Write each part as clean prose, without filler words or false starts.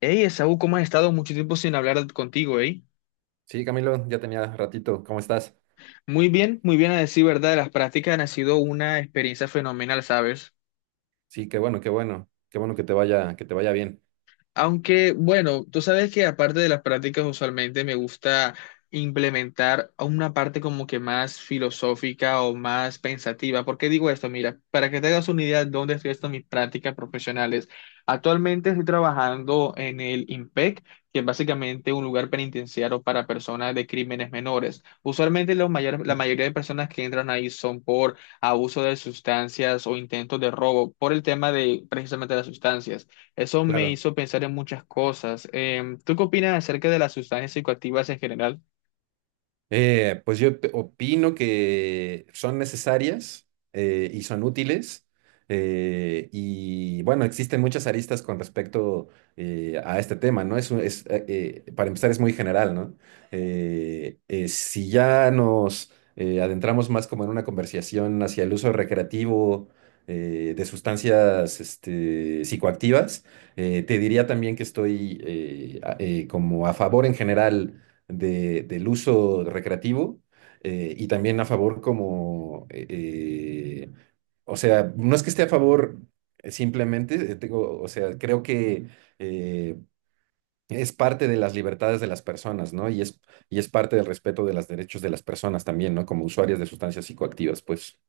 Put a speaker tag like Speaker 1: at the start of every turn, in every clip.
Speaker 1: Hey, Esaú, ¿cómo has estado? Mucho tiempo sin hablar contigo, ¿eh?
Speaker 2: Sí, Camilo, ya tenía ratito. ¿Cómo estás?
Speaker 1: Muy bien a decir verdad, las prácticas han sido una experiencia fenomenal, ¿sabes?
Speaker 2: Sí, qué bueno, qué bueno. Qué bueno que te vaya, bien.
Speaker 1: Aunque, bueno, tú sabes que aparte de las prácticas, usualmente me gusta implementar una parte como que más filosófica o más pensativa. ¿Por qué digo esto? Mira, para que te hagas una idea de dónde estoy haciendo mis prácticas profesionales. Actualmente estoy trabajando en el IMPEC, que es básicamente un lugar penitenciario para personas de crímenes menores. Usualmente la mayoría de personas que entran ahí son por abuso de sustancias o intentos de robo, por el tema de precisamente las sustancias. Eso me
Speaker 2: Claro.
Speaker 1: hizo pensar en muchas cosas. ¿Tú qué opinas acerca de las sustancias psicoactivas en general?
Speaker 2: Pues opino que son necesarias y son útiles. Y bueno, existen muchas aristas con respecto a este tema, ¿no? Para empezar, es muy general, ¿no? Si ya nos adentramos más como en una conversación hacia el uso recreativo de sustancias este, psicoactivas, te diría también que estoy como a favor en general del uso recreativo y también a favor o sea, no es que esté a favor simplemente, digo, o sea, creo que eh, es parte de las libertades de las personas, ¿no? Y es parte del respeto de los derechos de las personas también, ¿no? Como usuarias de sustancias psicoactivas, pues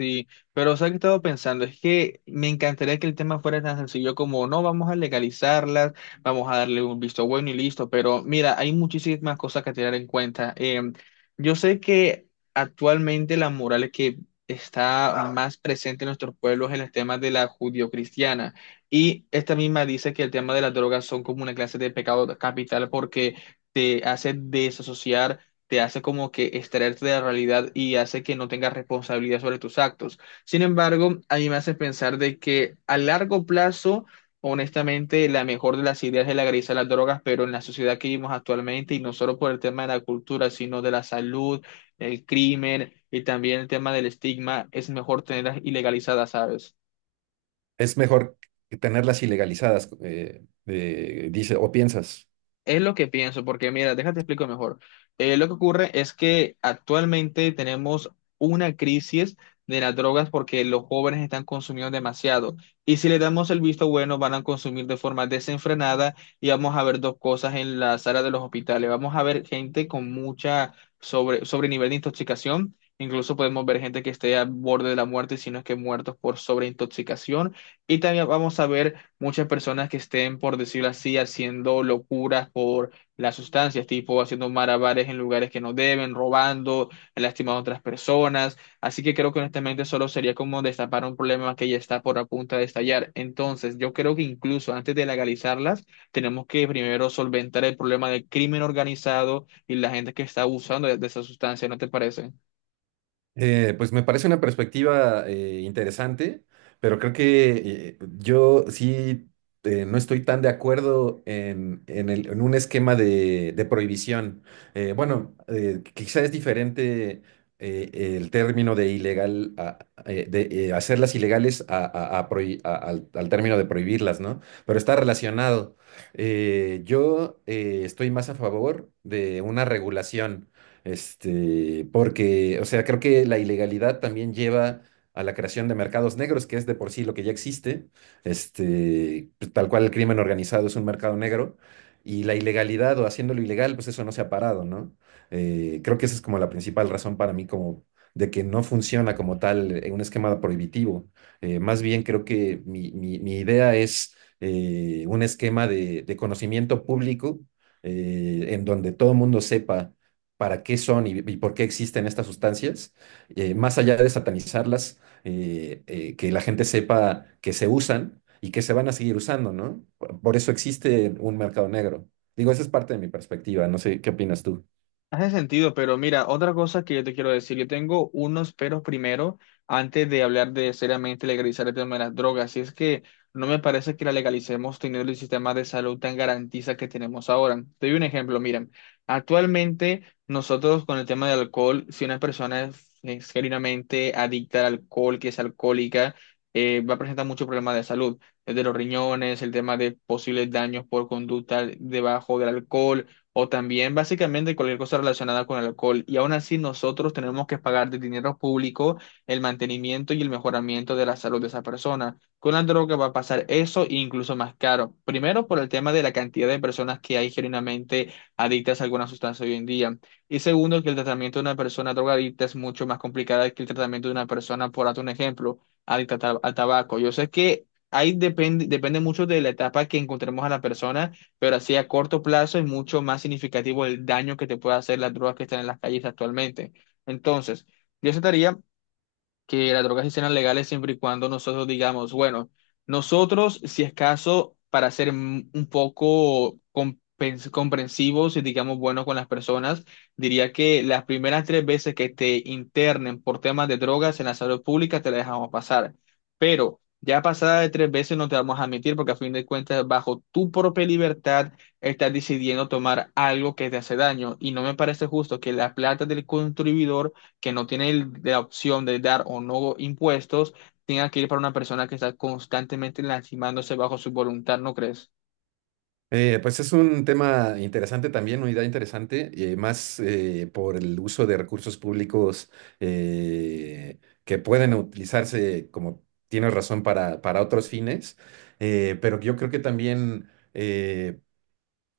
Speaker 1: Sí, pero ¿sabes qué he estado pensando? Es que me encantaría que el tema fuera tan sencillo como: no, vamos a legalizarlas, vamos a darle un visto bueno y listo. Pero mira, hay muchísimas cosas que tener en cuenta. Yo sé que actualmente la moral que está más presente en nuestros pueblos es el tema de la judio-cristiana, y esta misma dice que el tema de las drogas son como una clase de pecado capital porque te hace desasociar, te hace como que extraerte de la realidad y hace que no tengas responsabilidad sobre tus actos. Sin embargo, a mí me hace pensar de que a largo plazo, honestamente, la mejor de las ideas es legalizar las drogas, pero en la sociedad que vivimos actualmente, y no solo por el tema de la cultura, sino de la salud, el crimen y también el tema del estigma, es mejor tenerlas ilegalizadas, ¿sabes?
Speaker 2: es mejor tenerlas ilegalizadas, dice, o piensas.
Speaker 1: Es lo que pienso, porque mira, déjate explico mejor. Lo que ocurre es que actualmente tenemos una crisis de las drogas porque los jóvenes están consumiendo demasiado. Y si le damos el visto bueno, van a consumir de forma desenfrenada y vamos a ver dos cosas en la sala de los hospitales. Vamos a ver gente con mucha sobre nivel de intoxicación. Incluso podemos ver gente que esté al borde de la muerte, si no es que muertos por sobreintoxicación. Y también vamos a ver muchas personas que estén, por decirlo así, haciendo locuras por las sustancias, tipo haciendo malabares en lugares que no deben, robando, lastimando a otras personas. Así que creo que honestamente solo sería como destapar un problema que ya está por a punto de estallar. Entonces, yo creo que incluso antes de legalizarlas, tenemos que primero solventar el problema del crimen organizado y la gente que está abusando de esa sustancia, ¿no te parece?
Speaker 2: Pues me parece una perspectiva interesante, pero creo que yo sí no estoy tan de acuerdo en en un esquema de prohibición. Bueno, Quizá es diferente eh, el término de ilegal, a- de hacerlas ilegales a prohi- a- al, al término de prohibirlas, ¿no? Pero está relacionado. Yo Estoy más a favor de una regulación. Este, porque, o sea, creo que la ilegalidad también lleva a la creación de mercados negros, que es de por sí lo que ya existe. Este, pues, tal cual el crimen organizado es un mercado negro. Y la ilegalidad o haciéndolo ilegal, pues eso no se ha parado, ¿no? Creo que esa es como la principal razón para mí como de que no funciona como tal un esquema prohibitivo. Más bien creo que mi idea es un esquema de conocimiento público en donde todo el mundo sepa para qué son y por qué existen estas sustancias, más allá de satanizarlas, que la gente sepa que se usan y que se van a seguir usando, ¿no? Por eso existe un mercado negro. Digo, esa es parte de mi perspectiva, no sé, ¿qué opinas tú?
Speaker 1: Hace sentido, pero mira, otra cosa que yo te quiero decir, yo tengo unos peros primero antes de hablar de seriamente legalizar el tema de las drogas, y es que no me parece que la legalicemos teniendo el sistema de salud tan garantiza que tenemos ahora. Te doy un ejemplo, miren, actualmente nosotros con el tema del alcohol, si una persona es genuinamente adicta al alcohol, que es alcohólica, va a presentar muchos problemas de salud, desde los riñones, el tema de posibles daños por conducta debajo del alcohol o también básicamente cualquier cosa relacionada con el alcohol. Y aún así nosotros tenemos que pagar de dinero público el mantenimiento y el mejoramiento de la salud de esa persona. Con la droga va a pasar eso e incluso más caro. Primero por el tema de la cantidad de personas que hay genuinamente adictas a alguna sustancia hoy en día. Y segundo, que el tratamiento de una persona drogadicta es mucho más complicado que el tratamiento de una persona, por darte un ejemplo, al tabaco. Yo sé que... Ahí depende, depende mucho de la etapa que encontremos a la persona, pero así a corto plazo es mucho más significativo el daño que te puede hacer las drogas que están en las calles actualmente. Entonces, yo trataría que las drogas sí serán legales siempre y cuando nosotros digamos, bueno, nosotros, si es caso, para ser un poco comprensivos y digamos buenos con las personas, diría que las primeras tres veces que te internen por temas de drogas en la salud pública te la dejamos pasar. Pero ya pasada de tres veces no te vamos a admitir porque a fin de cuentas, bajo tu propia libertad, estás decidiendo tomar algo que te hace daño. Y no me parece justo que la plata del contribuidor que no tiene la opción de dar o no impuestos, tenga que ir para una persona que está constantemente lastimándose bajo su voluntad, ¿no crees?
Speaker 2: Pues es un tema interesante también, una idea interesante, más por el uso de recursos públicos que pueden utilizarse, como tienes razón, para otros fines, pero yo creo que también eh,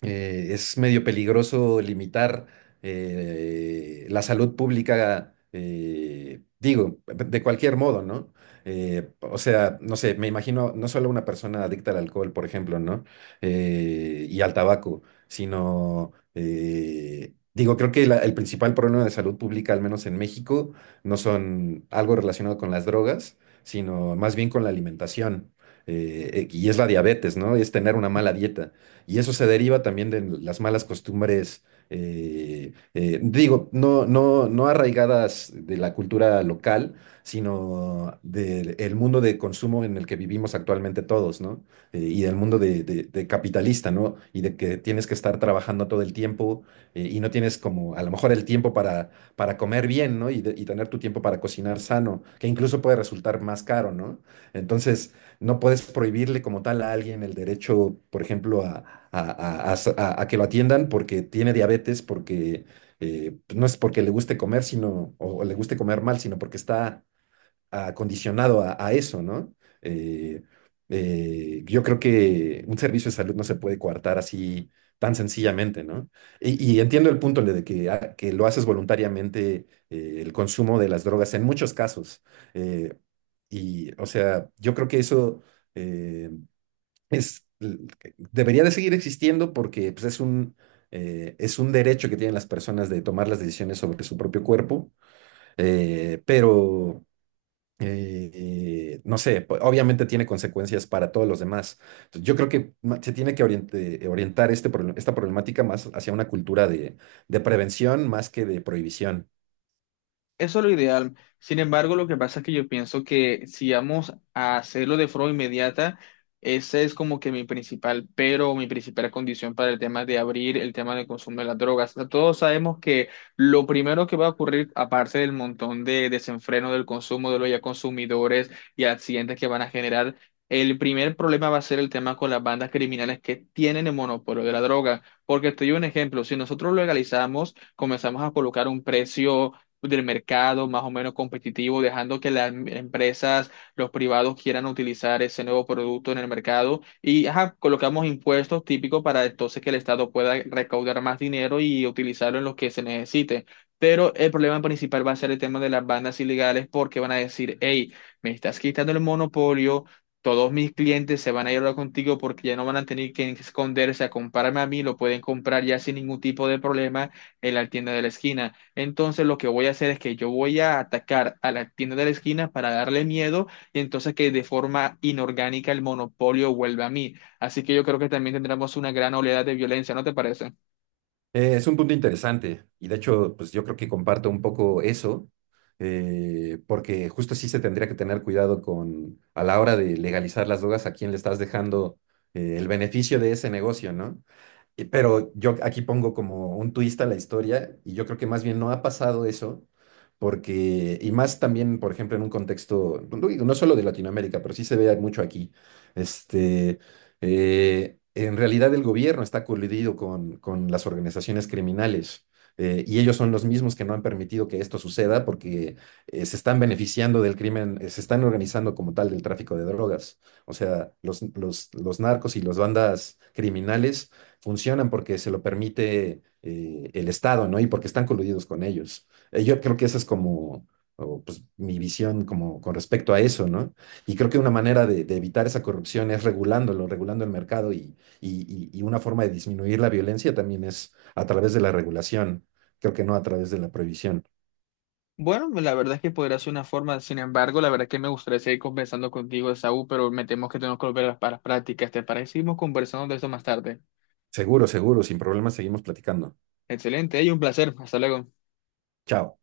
Speaker 2: eh, es medio peligroso limitar la salud pública, digo, de cualquier modo, ¿no? O sea, no sé, me imagino no solo una persona adicta al alcohol, por ejemplo, ¿no? Y al tabaco, sino, digo, creo que el principal problema de salud pública, al menos en México, no son algo relacionado con las drogas, sino más bien con la alimentación. Y es la diabetes, ¿no? Es tener una mala dieta. Y eso se deriva también de las malas costumbres, digo, no arraigadas de la cultura local, sino del mundo de consumo en el que vivimos actualmente todos, ¿no? Y del mundo de capitalista, ¿no? Y de que tienes que estar trabajando todo el tiempo y no tienes como a lo mejor el tiempo para comer bien, ¿no? Y tener tu tiempo para cocinar sano, que incluso puede resultar más caro, ¿no? Entonces, no puedes prohibirle como tal a alguien el derecho, por ejemplo, a que lo atiendan porque tiene diabetes, porque pues, no es porque le guste comer, sino, o le guste comer mal, sino porque está acondicionado a eso, ¿no? Eh, yo creo que un servicio de salud no se puede coartar así tan sencillamente, ¿no? Y entiendo el punto de que, ah, que lo haces voluntariamente, el consumo de las drogas en muchos casos. Eh, o sea, yo creo que eso eh, es, debería de seguir existiendo porque pues, es un derecho que tienen las personas de tomar las decisiones sobre su propio cuerpo, pero no sé, obviamente tiene consecuencias para todos los demás. Entonces, yo creo que ma- se tiene que oriente- orientar este, esta problemática más hacia una cultura de prevención más que de prohibición.
Speaker 1: Eso es lo ideal. Sin embargo, lo que pasa es que yo pienso que si vamos a hacerlo de forma inmediata, ese es como que mi principal pero, mi principal condición para el tema de abrir el tema del consumo de las drogas. O sea, todos sabemos que lo primero que va a ocurrir, aparte del montón de desenfreno del consumo de los ya consumidores y accidentes que van a generar, el primer problema va a ser el tema con las bandas criminales que tienen el monopolio de la droga. Porque te doy un ejemplo, si nosotros legalizamos, comenzamos a colocar un precio del mercado más o menos competitivo, dejando que las empresas, los privados quieran utilizar ese nuevo producto en el mercado y ajá, colocamos impuestos típicos para entonces que el Estado pueda recaudar más dinero y utilizarlo en lo que se necesite. Pero el problema principal va a ser el tema de las bandas ilegales porque van a decir: hey, me estás quitando el monopolio. Todos mis clientes se van a ir ahora contigo porque ya no van a tener que esconderse a comprarme a mí, lo pueden comprar ya sin ningún tipo de problema en la tienda de la esquina. Entonces lo que voy a hacer es que yo voy a atacar a la tienda de la esquina para darle miedo y entonces que de forma inorgánica el monopolio vuelva a mí. Así que yo creo que también tendremos una gran oleada de violencia, ¿no te parece?
Speaker 2: Es un punto interesante y de hecho, pues yo creo que comparto un poco eso, porque justo sí se tendría que tener cuidado con a la hora de legalizar las drogas a quién le estás dejando el beneficio de ese negocio, ¿no? Y pero yo aquí pongo como un twist a la historia y yo creo que más bien no ha pasado eso, porque, y más también, por ejemplo, en un contexto, no digo, no solo de Latinoamérica, pero sí se ve mucho aquí, este, en realidad el gobierno está coludido con las organizaciones criminales. Y ellos son los mismos que no han permitido que esto suceda porque se están beneficiando del crimen, se están organizando como tal del tráfico de drogas. O sea, los narcos y las bandas criminales funcionan porque se lo permite el Estado, ¿no? Y porque están coludidos con ellos. Yo creo que esa es como o, pues, mi visión como con respecto a eso, ¿no? Y creo que una manera de evitar esa corrupción es regulándolo, regulando el mercado y una forma de disminuir la violencia también es a través de la regulación, creo que no a través de la prohibición.
Speaker 1: Bueno, la verdad es que podría ser una forma, sin embargo, la verdad es que me gustaría seguir conversando contigo, Saúl, pero me temo que tenemos que volver a las para las prácticas. ¿Te parece? Seguimos conversando de eso más tarde.
Speaker 2: Seguro, seguro, sin problemas seguimos platicando.
Speaker 1: Excelente, y un placer. Hasta luego.
Speaker 2: Chao.